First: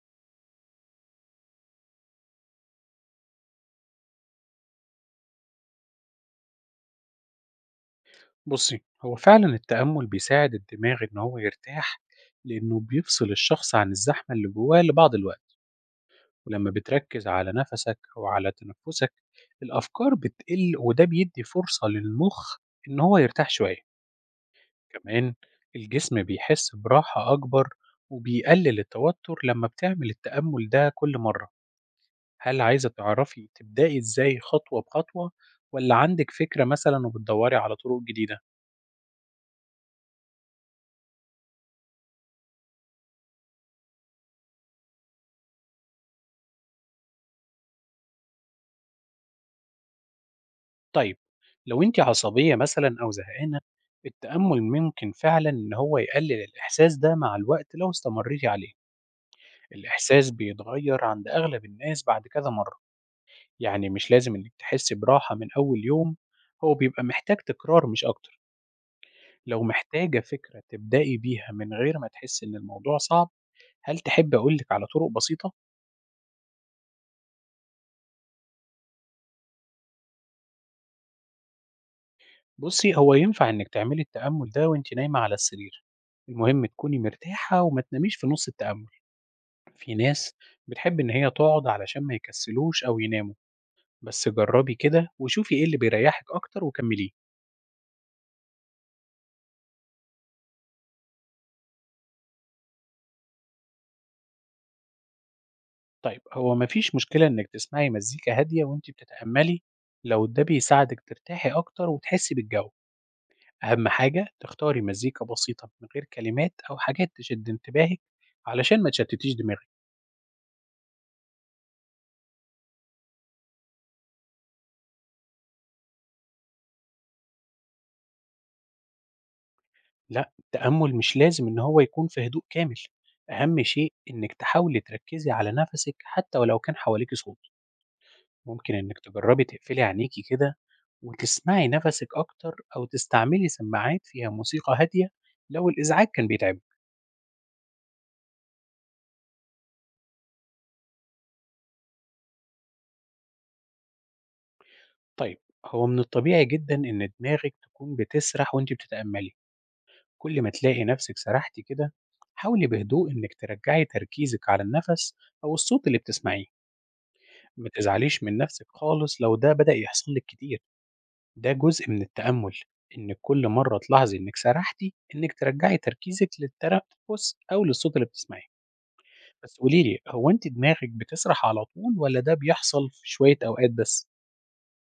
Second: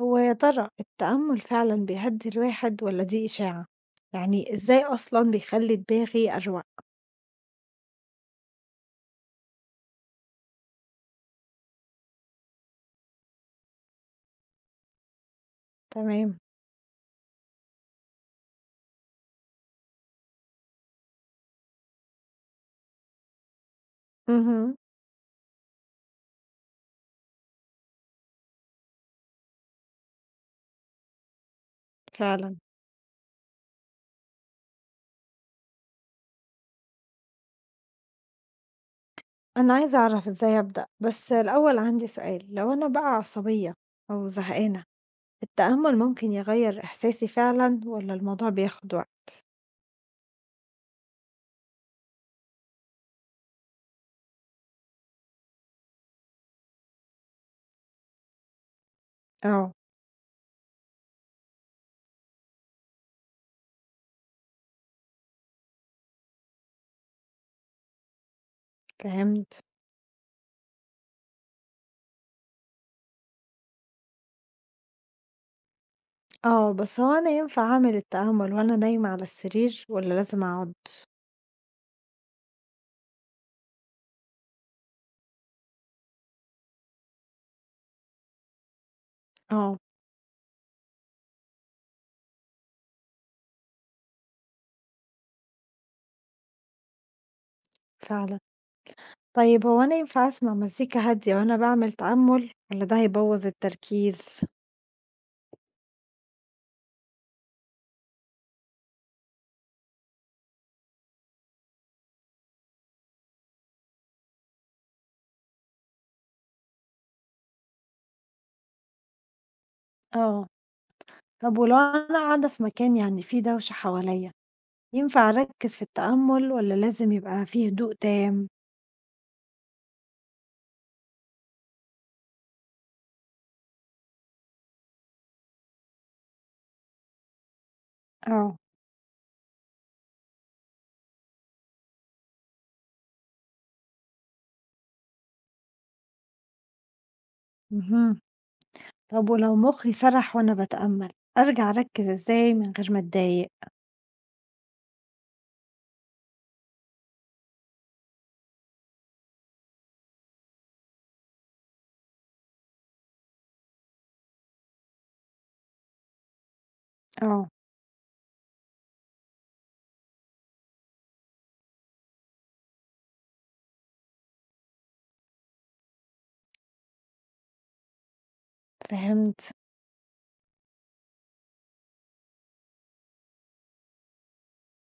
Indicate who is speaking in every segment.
Speaker 1: هو يا ترى التأمل فعلًا بيهدّي الواحد والّا دي إشاعة؟ يعني إزاي أصلًا بيخلّي دماغي أروق؟
Speaker 2: بصي هو فعلا التأمل بيساعد الدماغ إن هو يرتاح، لأنه بيفصل الشخص عن الزحمة اللي جواه لبعض الوقت.
Speaker 1: تمام.
Speaker 2: ولما بتركز على نفسك أو على تنفسك الأفكار بتقل، وده بيدي فرصة للمخ إن هو يرتاح شوية.
Speaker 1: اهم،
Speaker 2: كمان الجسم بيحس براحة أكبر وبيقلل التوتر لما بتعمل التأمل ده كل مرة.
Speaker 1: فعلًا.
Speaker 2: هل عايزة تعرفي تبدأي إزاي خطوة بخطوة، ولا عندك فكرة مثلا وبتدوري على طرق جديدة؟
Speaker 1: أنا عايزة أعرف إزاي أبدأ، بس الأول عندي سؤال، لو أنا بقى عصبية أو زهقانة، التأمل ممكن يغيّر إحساسي فعلًا والّا الموضوع بياخد وقت؟
Speaker 2: طيب لو أنتِ عصبية مثلًا أو زهقانة، التأمل ممكن فعلًا إن هو يقلل الإحساس ده مع الوقت لو استمريتِ عليه.
Speaker 1: آه،
Speaker 2: الإحساس بيتغير عند أغلب الناس بعد كذا مرة، يعني مش لازم إنِك تحسي براحة من أول يوم، هو بيبقى محتاج تكرار مش أكتر. لو
Speaker 1: فهمت.
Speaker 2: محتاجة فكرة تبدئي بيها من غير ما تحسي إن الموضوع صعب، هل تحبي أقول لِك على طرق بسيطة؟
Speaker 1: آه، بس هو أنا ينفع أعمل التأمل وأنا نايمة على السرير والّا لازم أقعد؟
Speaker 2: بُصي هو ينفع إنِك تعملي التأمل ده وأنتِ نايمة على السرير، المهم تكوني مرتاحة وما تناميش في نُص التأمل.
Speaker 1: آه،
Speaker 2: في ناس بتحب إن هي تقعد علشان ما يكسلوش أو يناموا، بس جربي كده وشوفي إيه اللي بيريحك أكتر وكمليه.
Speaker 1: فعلًا. طيب هو أنا ينفع أسمع مزيكا هادية وأنا باعمل تأمُّل والّا ده هيبوّظ التركيز؟
Speaker 2: طيب هو مفيش مشكلة إنك تسمعي مزيكا هادية وإنتي بتتأملي لو ده بيساعدك ترتاحي أكتر وتحسي بالجو. أهم حاجة تختاري مزيكا بسيطة من غير كلمات أو حاجات تشد انتباهك، علشان ما تشتتيش دماغك.
Speaker 1: آه، طب ولو أنا قاعدة في مكان فيه دوشة حواليّا، ينفع أركّز في التأمُّل والّا لازم يبقى فيه هدوء تام؟
Speaker 2: لا، التأمل مش لازم إن هو يكون في هدوء كامل، أهم شيء إنك تحاولي تركزي على نفسك حتى ولو كان حواليك صوت.
Speaker 1: آه،
Speaker 2: ممكن إنِّك تجرّبي تقفلي عينيكِ كده وتسمعي نَفَسِك أكتر، أو تستعملي سماعات فيها موسيقى هادية لو الإزعاج كان بيتعبِك.
Speaker 1: اهم. طب ولو مُخّي سَرح وأنا باتأمَّل، أرجع أركّز إزاي من غير ما أتضايق؟
Speaker 2: طيب، هو من الطبيعي جدًا إن دماغِك تكون بتسرح وأنتِ بتتأمّلي. كل ما تلاقي نَفْسِك سرحتِ كده، حاولي بهدوء إنِّك ترجّعي تركيزِك على النَفَس أو الصوت اللي بتسمعيه.
Speaker 1: آه،
Speaker 2: ما تزعليش من نَفْسِك خالص لو ده بدأ يحصل لِك كتير، ده جزء من التأمُّل، إنِّك كل مرّة تلاحظي إنِّك سرحتي، إنِّك ترجّعي تركيزِك للتنفُّس أو للصوت اللي بتسمعيه.
Speaker 1: فهمت.
Speaker 2: بس قولي لي، هو أنتِ دماغِك بتسرح على طول والّا ده بيحصل في شوية أوقات بس؟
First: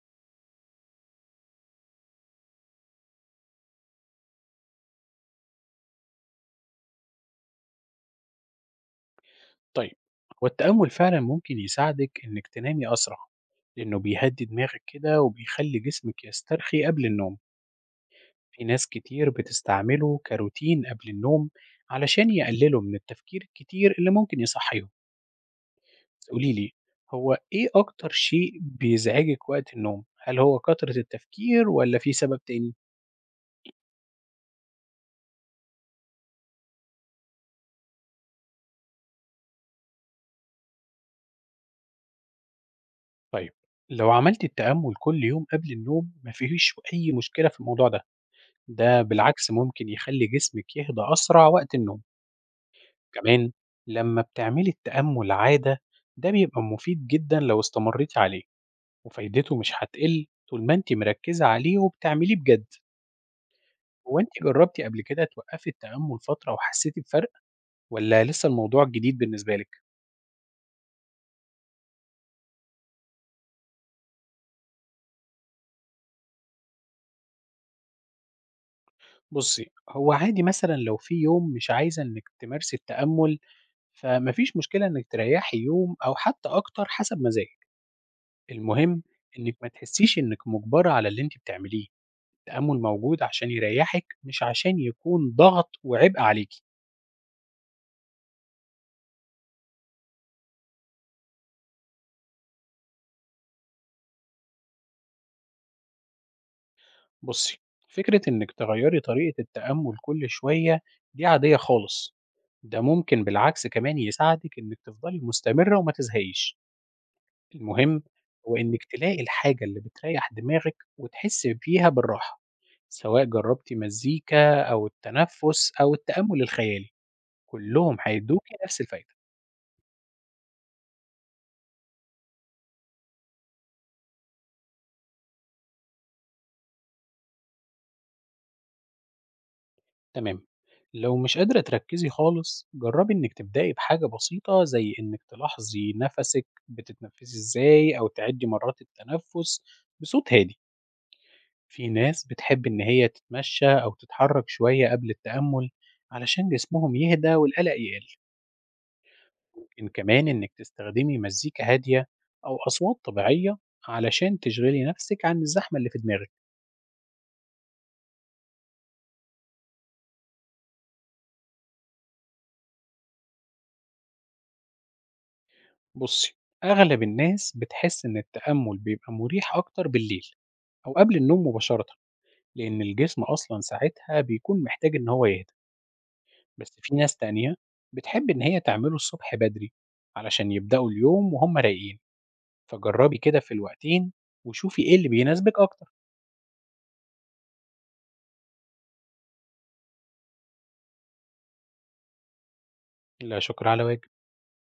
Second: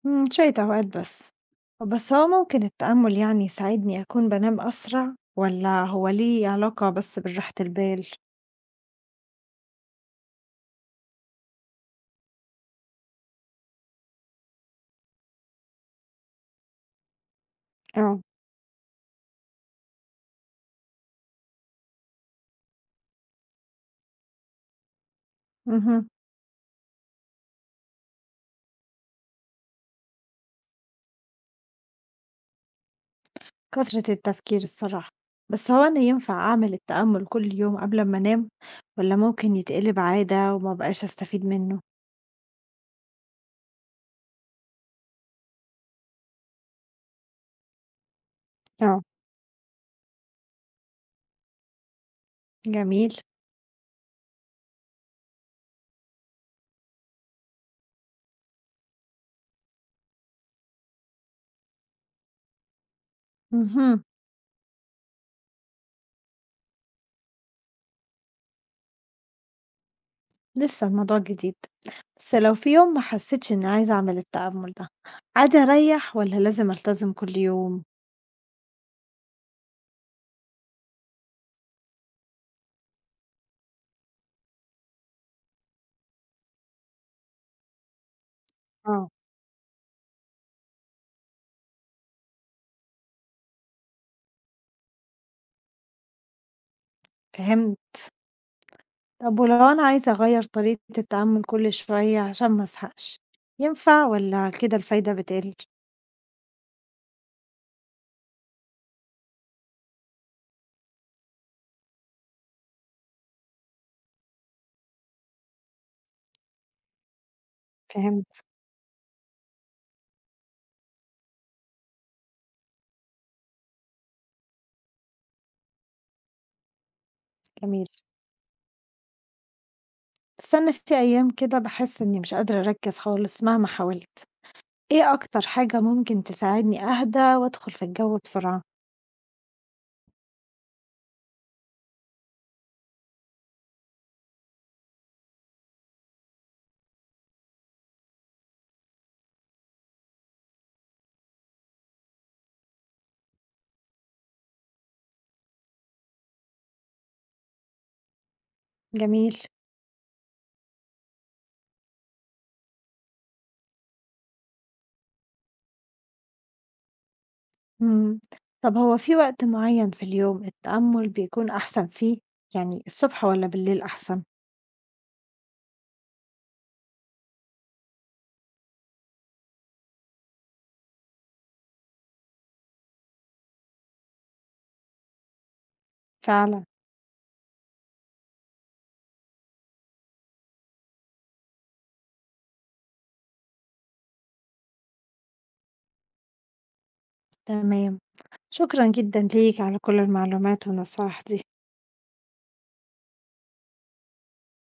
Speaker 1: إمم، شوية أوقات بس. بس هو ممكن التأمُّل يساعدني أكون بانام أسرع والّا هو ليه علاقة بس بالراحة البال؟
Speaker 2: طيب، هو التأمُّل فعلًا ممكن يساعدِك إنِّك تنامي أسرع، لإنه بيهدّي دماغِك كده وبيخلّي جسمِك يسترخي قبل النوم.
Speaker 1: آه،
Speaker 2: في ناس كتير بتستعمله كروتين قبل النوم علشان يقللوا من التفكير الكتير اللي ممكن يصحّيهم.
Speaker 1: اهم.
Speaker 2: بس قولي لي، هو إيه أكتر شيء بيزعجِك وقت النوم؟ هل هو كترة التفكير والّا في سبب تاني؟
Speaker 1: كثرة التفكير الصراحة، بس هو أنا ينفع أعمل التأمل كل يوم قبل أمّا أنام، والّا ممكن يتقلب عادة وما أبقاش أستفيد منه؟
Speaker 2: طيب، لو عملت التأمل كل يوم قبل النوم مفيش أي مشكلة في الموضوع ده، ده
Speaker 1: آه.
Speaker 2: بالعكس ممكن يخلي جسمك يهدى أسرع وقت النوم.
Speaker 1: جميل.
Speaker 2: كمان لما بتعملي التأمل عادة، ده بيبقى مفيد جدا لو استمريتي عليه، وفايدته مش هتقل طول ما انت مركزة عليه وبتعمليه بجد.
Speaker 1: اهم.
Speaker 2: هو انت جربتي قبل كده توقفي التأمل فترة وحسيتي بفرق، ولا لسه الموضوع جديد بالنسبة لك؟
Speaker 1: لسه الموضوع جديد، بس لو في يوم ما حسيتش إني عايزة أعمل التأمل ده، عادي أريّح والّا لازم ألتزم كل يوم؟
Speaker 2: بصي هو عادي مثلا لو في يوم مش عايزة انك تمارسي التأمل، فما فيش مشكلة إنِّك تريّحي يوم أو حتى أكتر حسب مزاجِك. المهم
Speaker 1: آه.
Speaker 2: إنِّك ما تحسّيش إنِّك مُجبرة على اللي أنتِ بتعمليه، التأمُّل موجود عشان يريّحِك مش عشان يكون ضغط وعبء عليكِ.
Speaker 1: فهمت. طب ولو أنا عايزة أغيّر طريقة التأمل كل شوية عشان ما أزهقش، ينفع والّا كده الفايدة بتقل؟
Speaker 2: بُصّي، فكرة إنِّك تغيّري طريقة التأمُّل كل شوية دي عادية خالص، ده ممكن بالعكس كمان يساعدِك إنِّك تفضلي مستمرة وما تزهقيش. المهم
Speaker 1: فهمت.
Speaker 2: هو إنِّك تلاقي الحاجة اللي بتريّح دماغِك وتحسّي فيها بالراحة، سواء جرّبتِ مزيكا أو التنفُّس أو التأمُّل الخيالي،
Speaker 1: جميل.
Speaker 2: كلّهم هيدّوكِ نفس الفايدة.
Speaker 1: استنى، في أيام كده باحس إني مش قادرة أركّز خالص مهما حاولت، إيه أكتر حاجة ممكن تساعدني أهدى وأدخل في الجو بسرعة؟
Speaker 2: تمام، لو مش قادرة تركّزي خالص، جرّبي إنِّك تبدئي بحاجة بسيطة زي إنِّك تلاحظي نَفَسِك بتتنفّسي إزاي أو تعِدّي مرّات التنفُّس بصوت هادي. في ناس بتحب إن هي تتمشّى أو تتحرّك شوية قبل التأمُّل علشان جسمهم يهدى والقلق يقِل.
Speaker 1: جميل.
Speaker 2: ممكن كمان إنِك تستخدمي مزيكا هادية أو أصوات طبيعية علشان تشغلي نفسك عن الزحمة اللي في دماغك.
Speaker 1: إمم، طب هو في وقت معيّن في اليوم التأمل بيكون أحسن فيه؟ يعني الصبح والّا بالليل أحسن؟
Speaker 2: بصي أغلب الناس بتحس إن التأمل بيبقى مريح أكتر بالليل أو قبل النوم مباشرة، لأن الجسم أصلا ساعتها بيكون محتاج إن هو يهدى.
Speaker 1: فعلًا.
Speaker 2: بس في ناس تانية بتحب إن هي تعمله الصبح بدري علشان يبدأوا اليوم وهم رايقين، فجربي كده في الوقتين وشوفي إيه اللي بيناسبك أكتر.
Speaker 1: تمام. شكرًا جدًا ليك على كل المعلومات والنصايح دي.
Speaker 2: لا شكر على واجب.